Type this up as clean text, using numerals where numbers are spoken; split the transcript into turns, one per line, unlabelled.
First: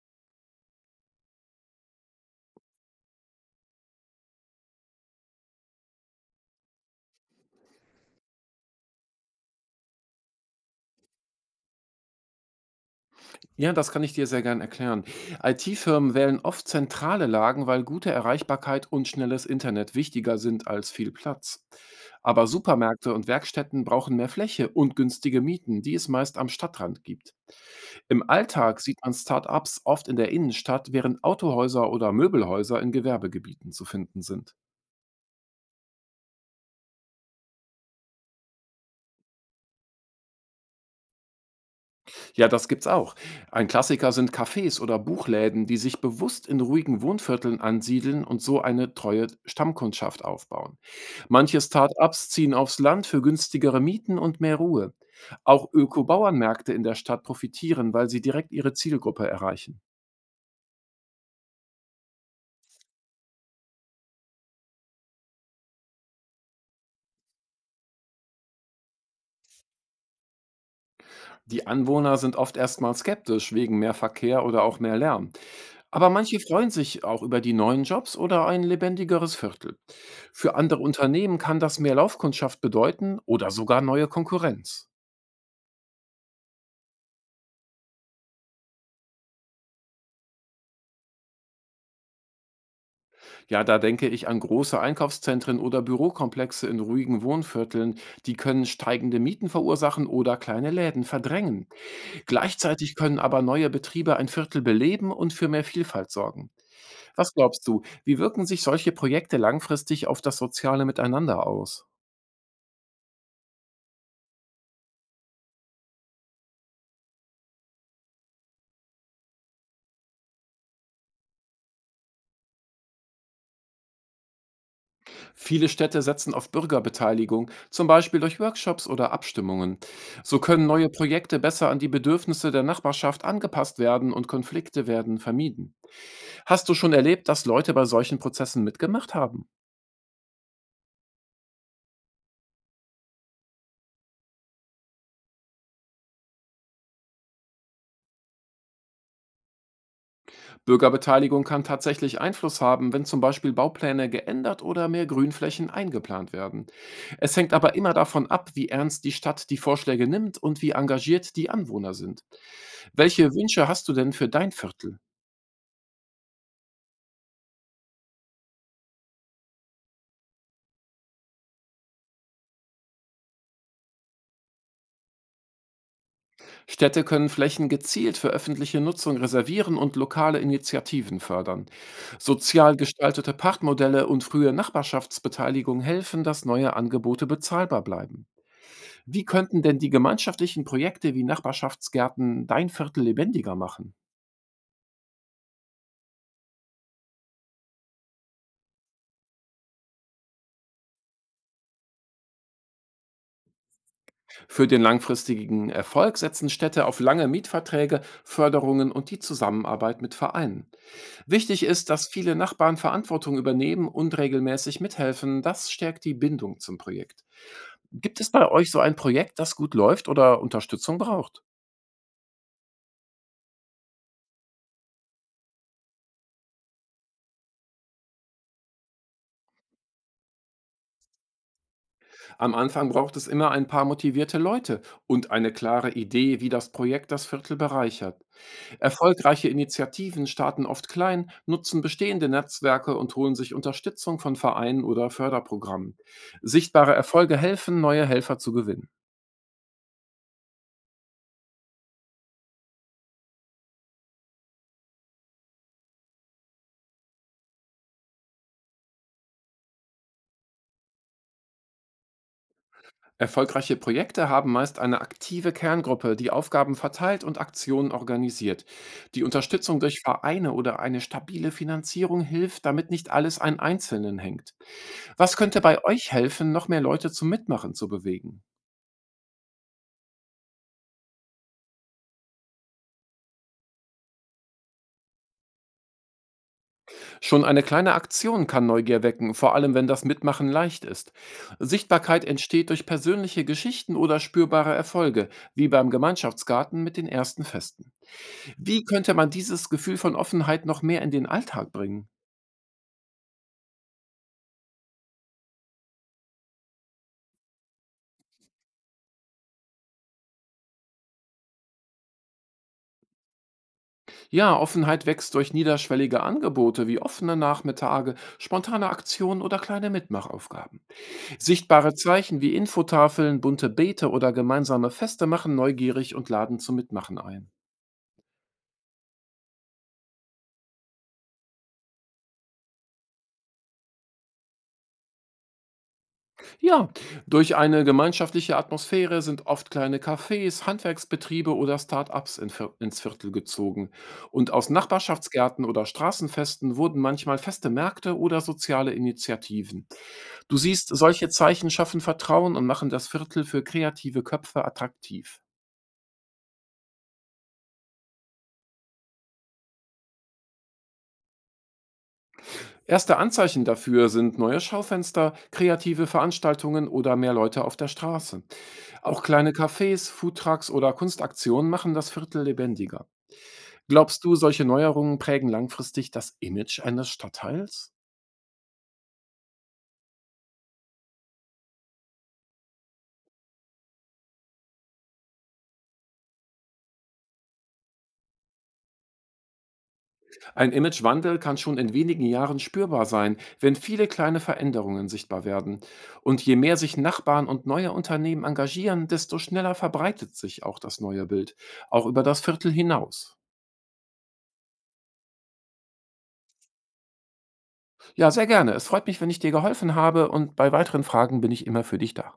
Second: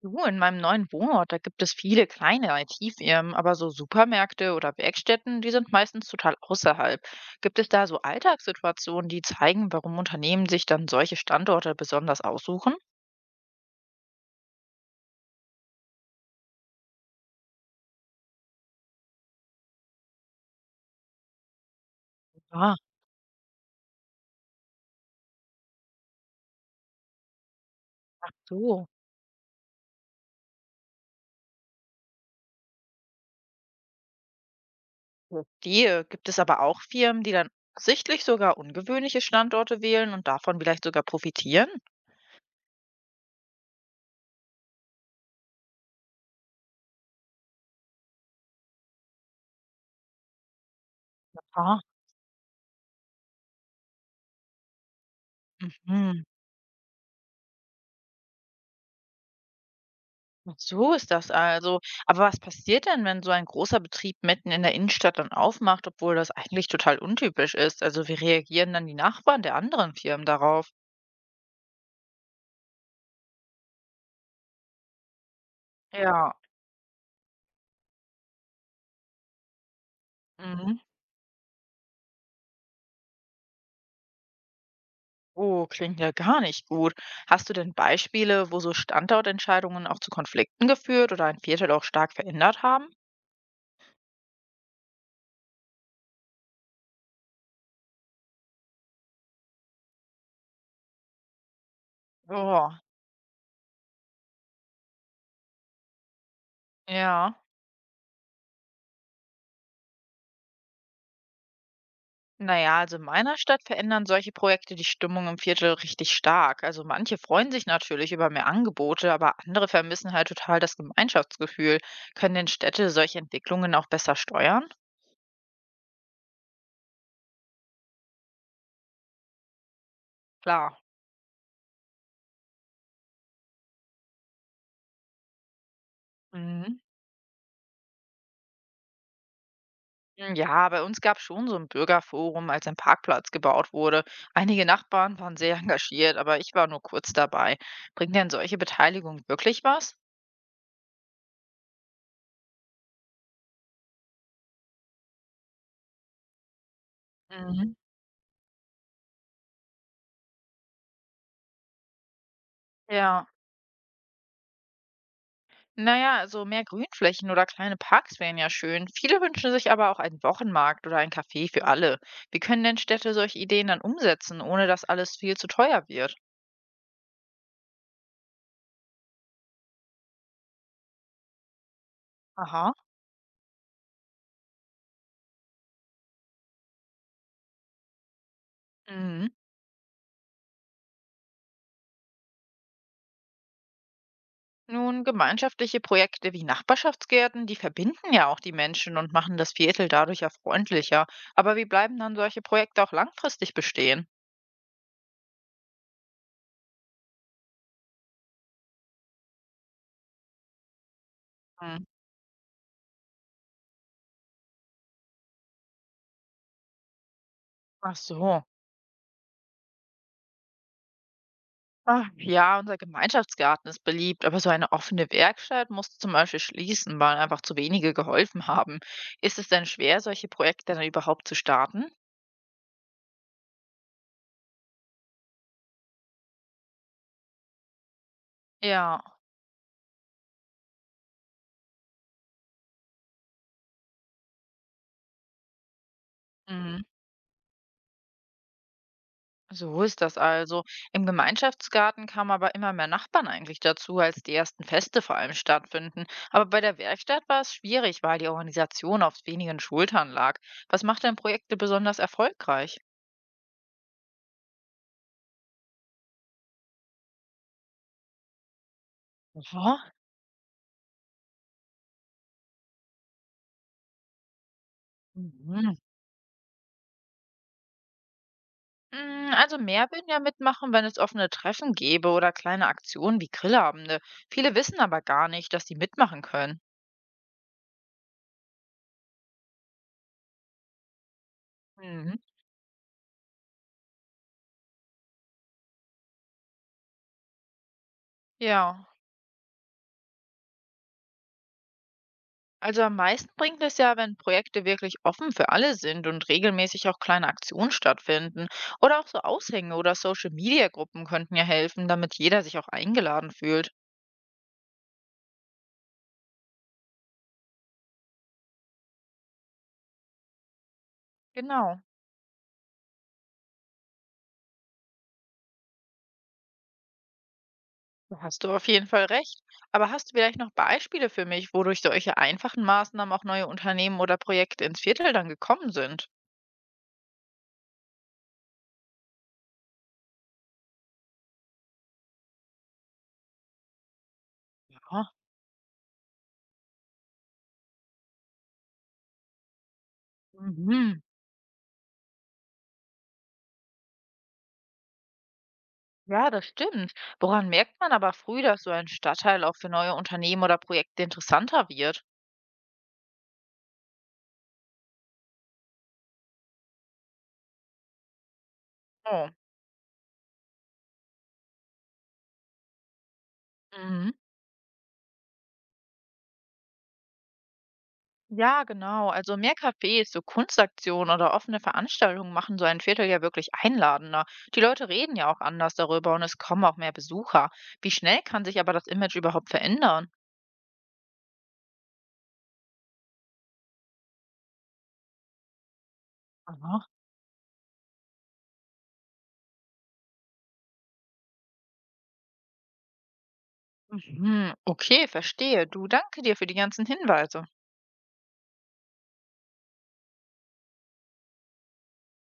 Du, in meinem neuen Wohnort, da gibt es viele kleine IT-Firmen, aber so Supermärkte oder Werkstätten, die sind meistens total außerhalb. Gibt es da so Alltagssituationen, die zeigen, warum Unternehmen sich dann solche Standorte besonders aussuchen?
Ja, das kann ich dir sehr gern erklären. IT-Firmen wählen oft zentrale Lagen, weil gute Erreichbarkeit und schnelles Internet wichtiger sind als viel Platz. Aber
Ah,
Supermärkte und Werkstätten brauchen mehr Fläche und günstige Mieten, die es meist am Stadtrand gibt. Im Alltag
so.
sieht man Start-ups oft in der Innenstadt, während Autohäuser oder Möbelhäuser in Gewerbegebieten zu finden sind.
Verstehe. Gibt es aber auch Firmen, die dann sichtlich sogar ungewöhnliche Standorte wählen und davon vielleicht sogar profitieren?
Ja, das gibt's auch. Ein Klassiker sind Cafés oder Buchläden, die sich bewusst in ruhigen Wohnvierteln ansiedeln und so eine treue Stammkundschaft aufbauen. Manche
Ah,
Start-ups ziehen aufs Land für günstigere Mieten und mehr Ruhe. Auch
mhm.
Öko-Bauernmärkte in der Stadt profitieren, weil sie direkt ihre Zielgruppe erreichen.
Ach so ist das also. Aber was passiert denn, wenn so ein großer Betrieb mitten in der Innenstadt dann aufmacht, obwohl das eigentlich total untypisch ist? Also wie reagieren dann die Nachbarn der anderen Firmen darauf?
Die Anwohner sind oft erstmal skeptisch wegen mehr Verkehr oder auch mehr Lärm. Aber
Ja.
manche freuen sich auch über die neuen Jobs oder ein lebendigeres Viertel. Für
Mhm.
andere Unternehmen kann das mehr Laufkundschaft bedeuten oder sogar neue Konkurrenz.
Oh, klingt ja gar nicht gut. Hast du denn Beispiele, wo so Standortentscheidungen auch zu Konflikten geführt oder ein Viertel auch stark verändert haben?
Ja, da denke ich an große Einkaufszentren oder Bürokomplexe in ruhigen Wohnvierteln. Die können steigende Mieten verursachen oder kleine Läden verdrängen.
Oh,
Gleichzeitig können aber neue Betriebe ein Viertel beleben und für mehr Vielfalt sorgen. Was
ja.
glaubst du, wie wirken sich solche Projekte langfristig auf das soziale Miteinander aus?
Naja, also in meiner Stadt verändern solche Projekte die Stimmung im Viertel richtig stark. Also manche freuen sich natürlich über mehr Angebote, aber andere vermissen halt total das Gemeinschaftsgefühl. Können denn Städte solche Entwicklungen auch besser steuern?
Viele Städte setzen auf Bürgerbeteiligung, zum Beispiel durch Workshops oder Abstimmungen. So können
Klar.
neue Projekte besser an die Bedürfnisse der Nachbarschaft angepasst werden und Konflikte werden vermieden. Hast du
Mhm.
schon erlebt, dass Leute bei solchen Prozessen mitgemacht haben?
Ja, bei uns gab es schon so ein Bürgerforum, als ein Parkplatz gebaut wurde. Einige Nachbarn waren sehr engagiert, aber ich war nur kurz dabei. Bringt denn solche Beteiligung wirklich was?
Bürgerbeteiligung kann tatsächlich Einfluss haben, wenn zum Beispiel Baupläne geändert oder mehr Grünflächen eingeplant werden. Es hängt aber
Mhm.
immer davon ab, wie ernst die Stadt die Vorschläge nimmt und wie engagiert die Anwohner sind.
Ja.
Welche Wünsche hast du denn für dein Viertel?
Naja, also mehr Grünflächen oder kleine Parks wären ja schön. Viele wünschen sich aber auch einen Wochenmarkt oder ein Café für alle. Wie können denn Städte solche Ideen dann umsetzen, ohne dass alles viel zu teuer wird?
Städte können Flächen gezielt für öffentliche Nutzung reservieren und lokale Initiativen fördern.
Aha.
Sozial gestaltete Pachtmodelle und frühe Nachbarschaftsbeteiligung helfen, dass neue Angebote bezahlbar bleiben. Wie
Mhm.
könnten denn die gemeinschaftlichen Projekte wie Nachbarschaftsgärten dein Viertel lebendiger machen?
Nun, gemeinschaftliche Projekte wie Nachbarschaftsgärten, die verbinden ja auch die Menschen und machen das Viertel dadurch ja freundlicher. Aber wie bleiben dann solche Projekte auch langfristig bestehen?
Für den langfristigen Erfolg setzen Städte auf lange Mietverträge, Förderungen und die Zusammenarbeit mit Vereinen. Wichtig
Hm.
ist, dass viele Nachbarn Verantwortung übernehmen und regelmäßig mithelfen. Das stärkt die Bindung zum Projekt.
Ach
Gibt es
so.
bei euch so ein Projekt, das gut läuft oder Unterstützung braucht?
Ach, ja, unser Gemeinschaftsgarten ist beliebt, aber so eine offene Werkstatt musste zum Beispiel schließen, weil einfach zu wenige geholfen haben. Ist es denn schwer, solche Projekte dann überhaupt zu starten?
Am Anfang braucht es immer ein paar motivierte Leute und eine klare Idee, wie das Projekt das Viertel bereichert.
Ja,
Erfolgreiche Initiativen starten oft klein, nutzen bestehende Netzwerke und holen sich Unterstützung von Vereinen oder Förderprogrammen.
mhm.
Sichtbare Erfolge helfen, neue Helfer zu gewinnen.
So ist das also. Im Gemeinschaftsgarten kamen aber immer mehr Nachbarn eigentlich dazu, als die ersten Feste vor allem stattfinden. Aber bei der Werkstatt war es schwierig, weil die Organisation auf wenigen Schultern lag. Was macht denn Projekte besonders erfolgreich?
Erfolgreiche Projekte haben meist eine aktive Kerngruppe, die Aufgaben verteilt und Aktionen organisiert. Die Unterstützung
Aha.
durch Vereine oder eine stabile Finanzierung hilft, damit nicht alles an Einzelnen hängt. Was könnte
Mhm.
bei euch helfen, noch mehr Leute zum Mitmachen zu bewegen?
Also mehr würden ja mitmachen, wenn es offene Treffen gäbe oder kleine Aktionen wie Grillabende. Viele wissen aber gar nicht, dass sie mitmachen können.
Schon eine kleine Aktion kann Neugier wecken, vor allem wenn das Mitmachen leicht ist.
Mhm.
Sichtbarkeit entsteht durch persönliche Geschichten oder spürbare Erfolge, wie beim Gemeinschaftsgarten mit den ersten Festen. Wie
Ja,
könnte man dieses Gefühl von Offenheit noch mehr in den Alltag bringen?
also am meisten bringt es ja, wenn Projekte wirklich offen für alle sind und regelmäßig auch kleine Aktionen stattfinden. Oder auch so Aushänge oder Social-Media-Gruppen könnten ja helfen, damit jeder sich auch eingeladen fühlt.
Ja, Offenheit wächst durch niederschwellige Angebote wie offene Nachmittage, spontane Aktionen oder kleine Mitmachaufgaben.
Genau,
Sichtbare Zeichen wie Infotafeln, bunte Beete oder gemeinsame Feste machen neugierig und laden zum Mitmachen ein.
da hast du auf jeden Fall recht. Aber hast du vielleicht noch Beispiele für mich, wodurch solche einfachen Maßnahmen auch neue Unternehmen oder Projekte ins Viertel dann gekommen sind?
Ja, durch eine gemeinschaftliche Atmosphäre sind oft kleine Cafés, Handwerksbetriebe oder Start-ups ins Viertel gezogen. Und aus Nachbarschaftsgärten oder Straßenfesten wurden manchmal feste Märkte oder soziale Initiativen. Du siehst,
Mhm.
solche Zeichen schaffen Vertrauen und machen das Viertel für kreative Köpfe attraktiv.
Ja, das stimmt. Woran merkt man aber früh, dass so ein Stadtteil auch für neue Unternehmen oder Projekte interessanter wird?
Erste Anzeichen dafür sind neue Schaufenster, kreative Veranstaltungen oder mehr Leute auf der Straße. Auch
Oh.
kleine Cafés, Foodtrucks oder Kunstaktionen machen das Viertel lebendiger.
Mhm.
Glaubst du, solche Neuerungen prägen langfristig das Image eines Stadtteils?
Ja, genau. Also mehr Cafés, so Kunstaktionen oder offene Veranstaltungen machen so ein Viertel ja wirklich einladender. Die Leute reden ja auch anders darüber und es kommen auch mehr Besucher. Wie schnell kann sich aber das Image überhaupt verändern?
Ein Imagewandel kann schon in wenigen Jahren spürbar sein, wenn viele kleine Veränderungen sichtbar werden. Und je mehr
Aha.
sich Nachbarn und neue Unternehmen engagieren, desto schneller verbreitet sich auch das neue Bild, auch über das Viertel hinaus.
Mhm. Okay, verstehe. Du, danke dir für die ganzen Hinweise.
Ja, sehr gerne. Es freut mich, wenn ich dir geholfen habe und bei weiteren Fragen bin ich immer für dich da.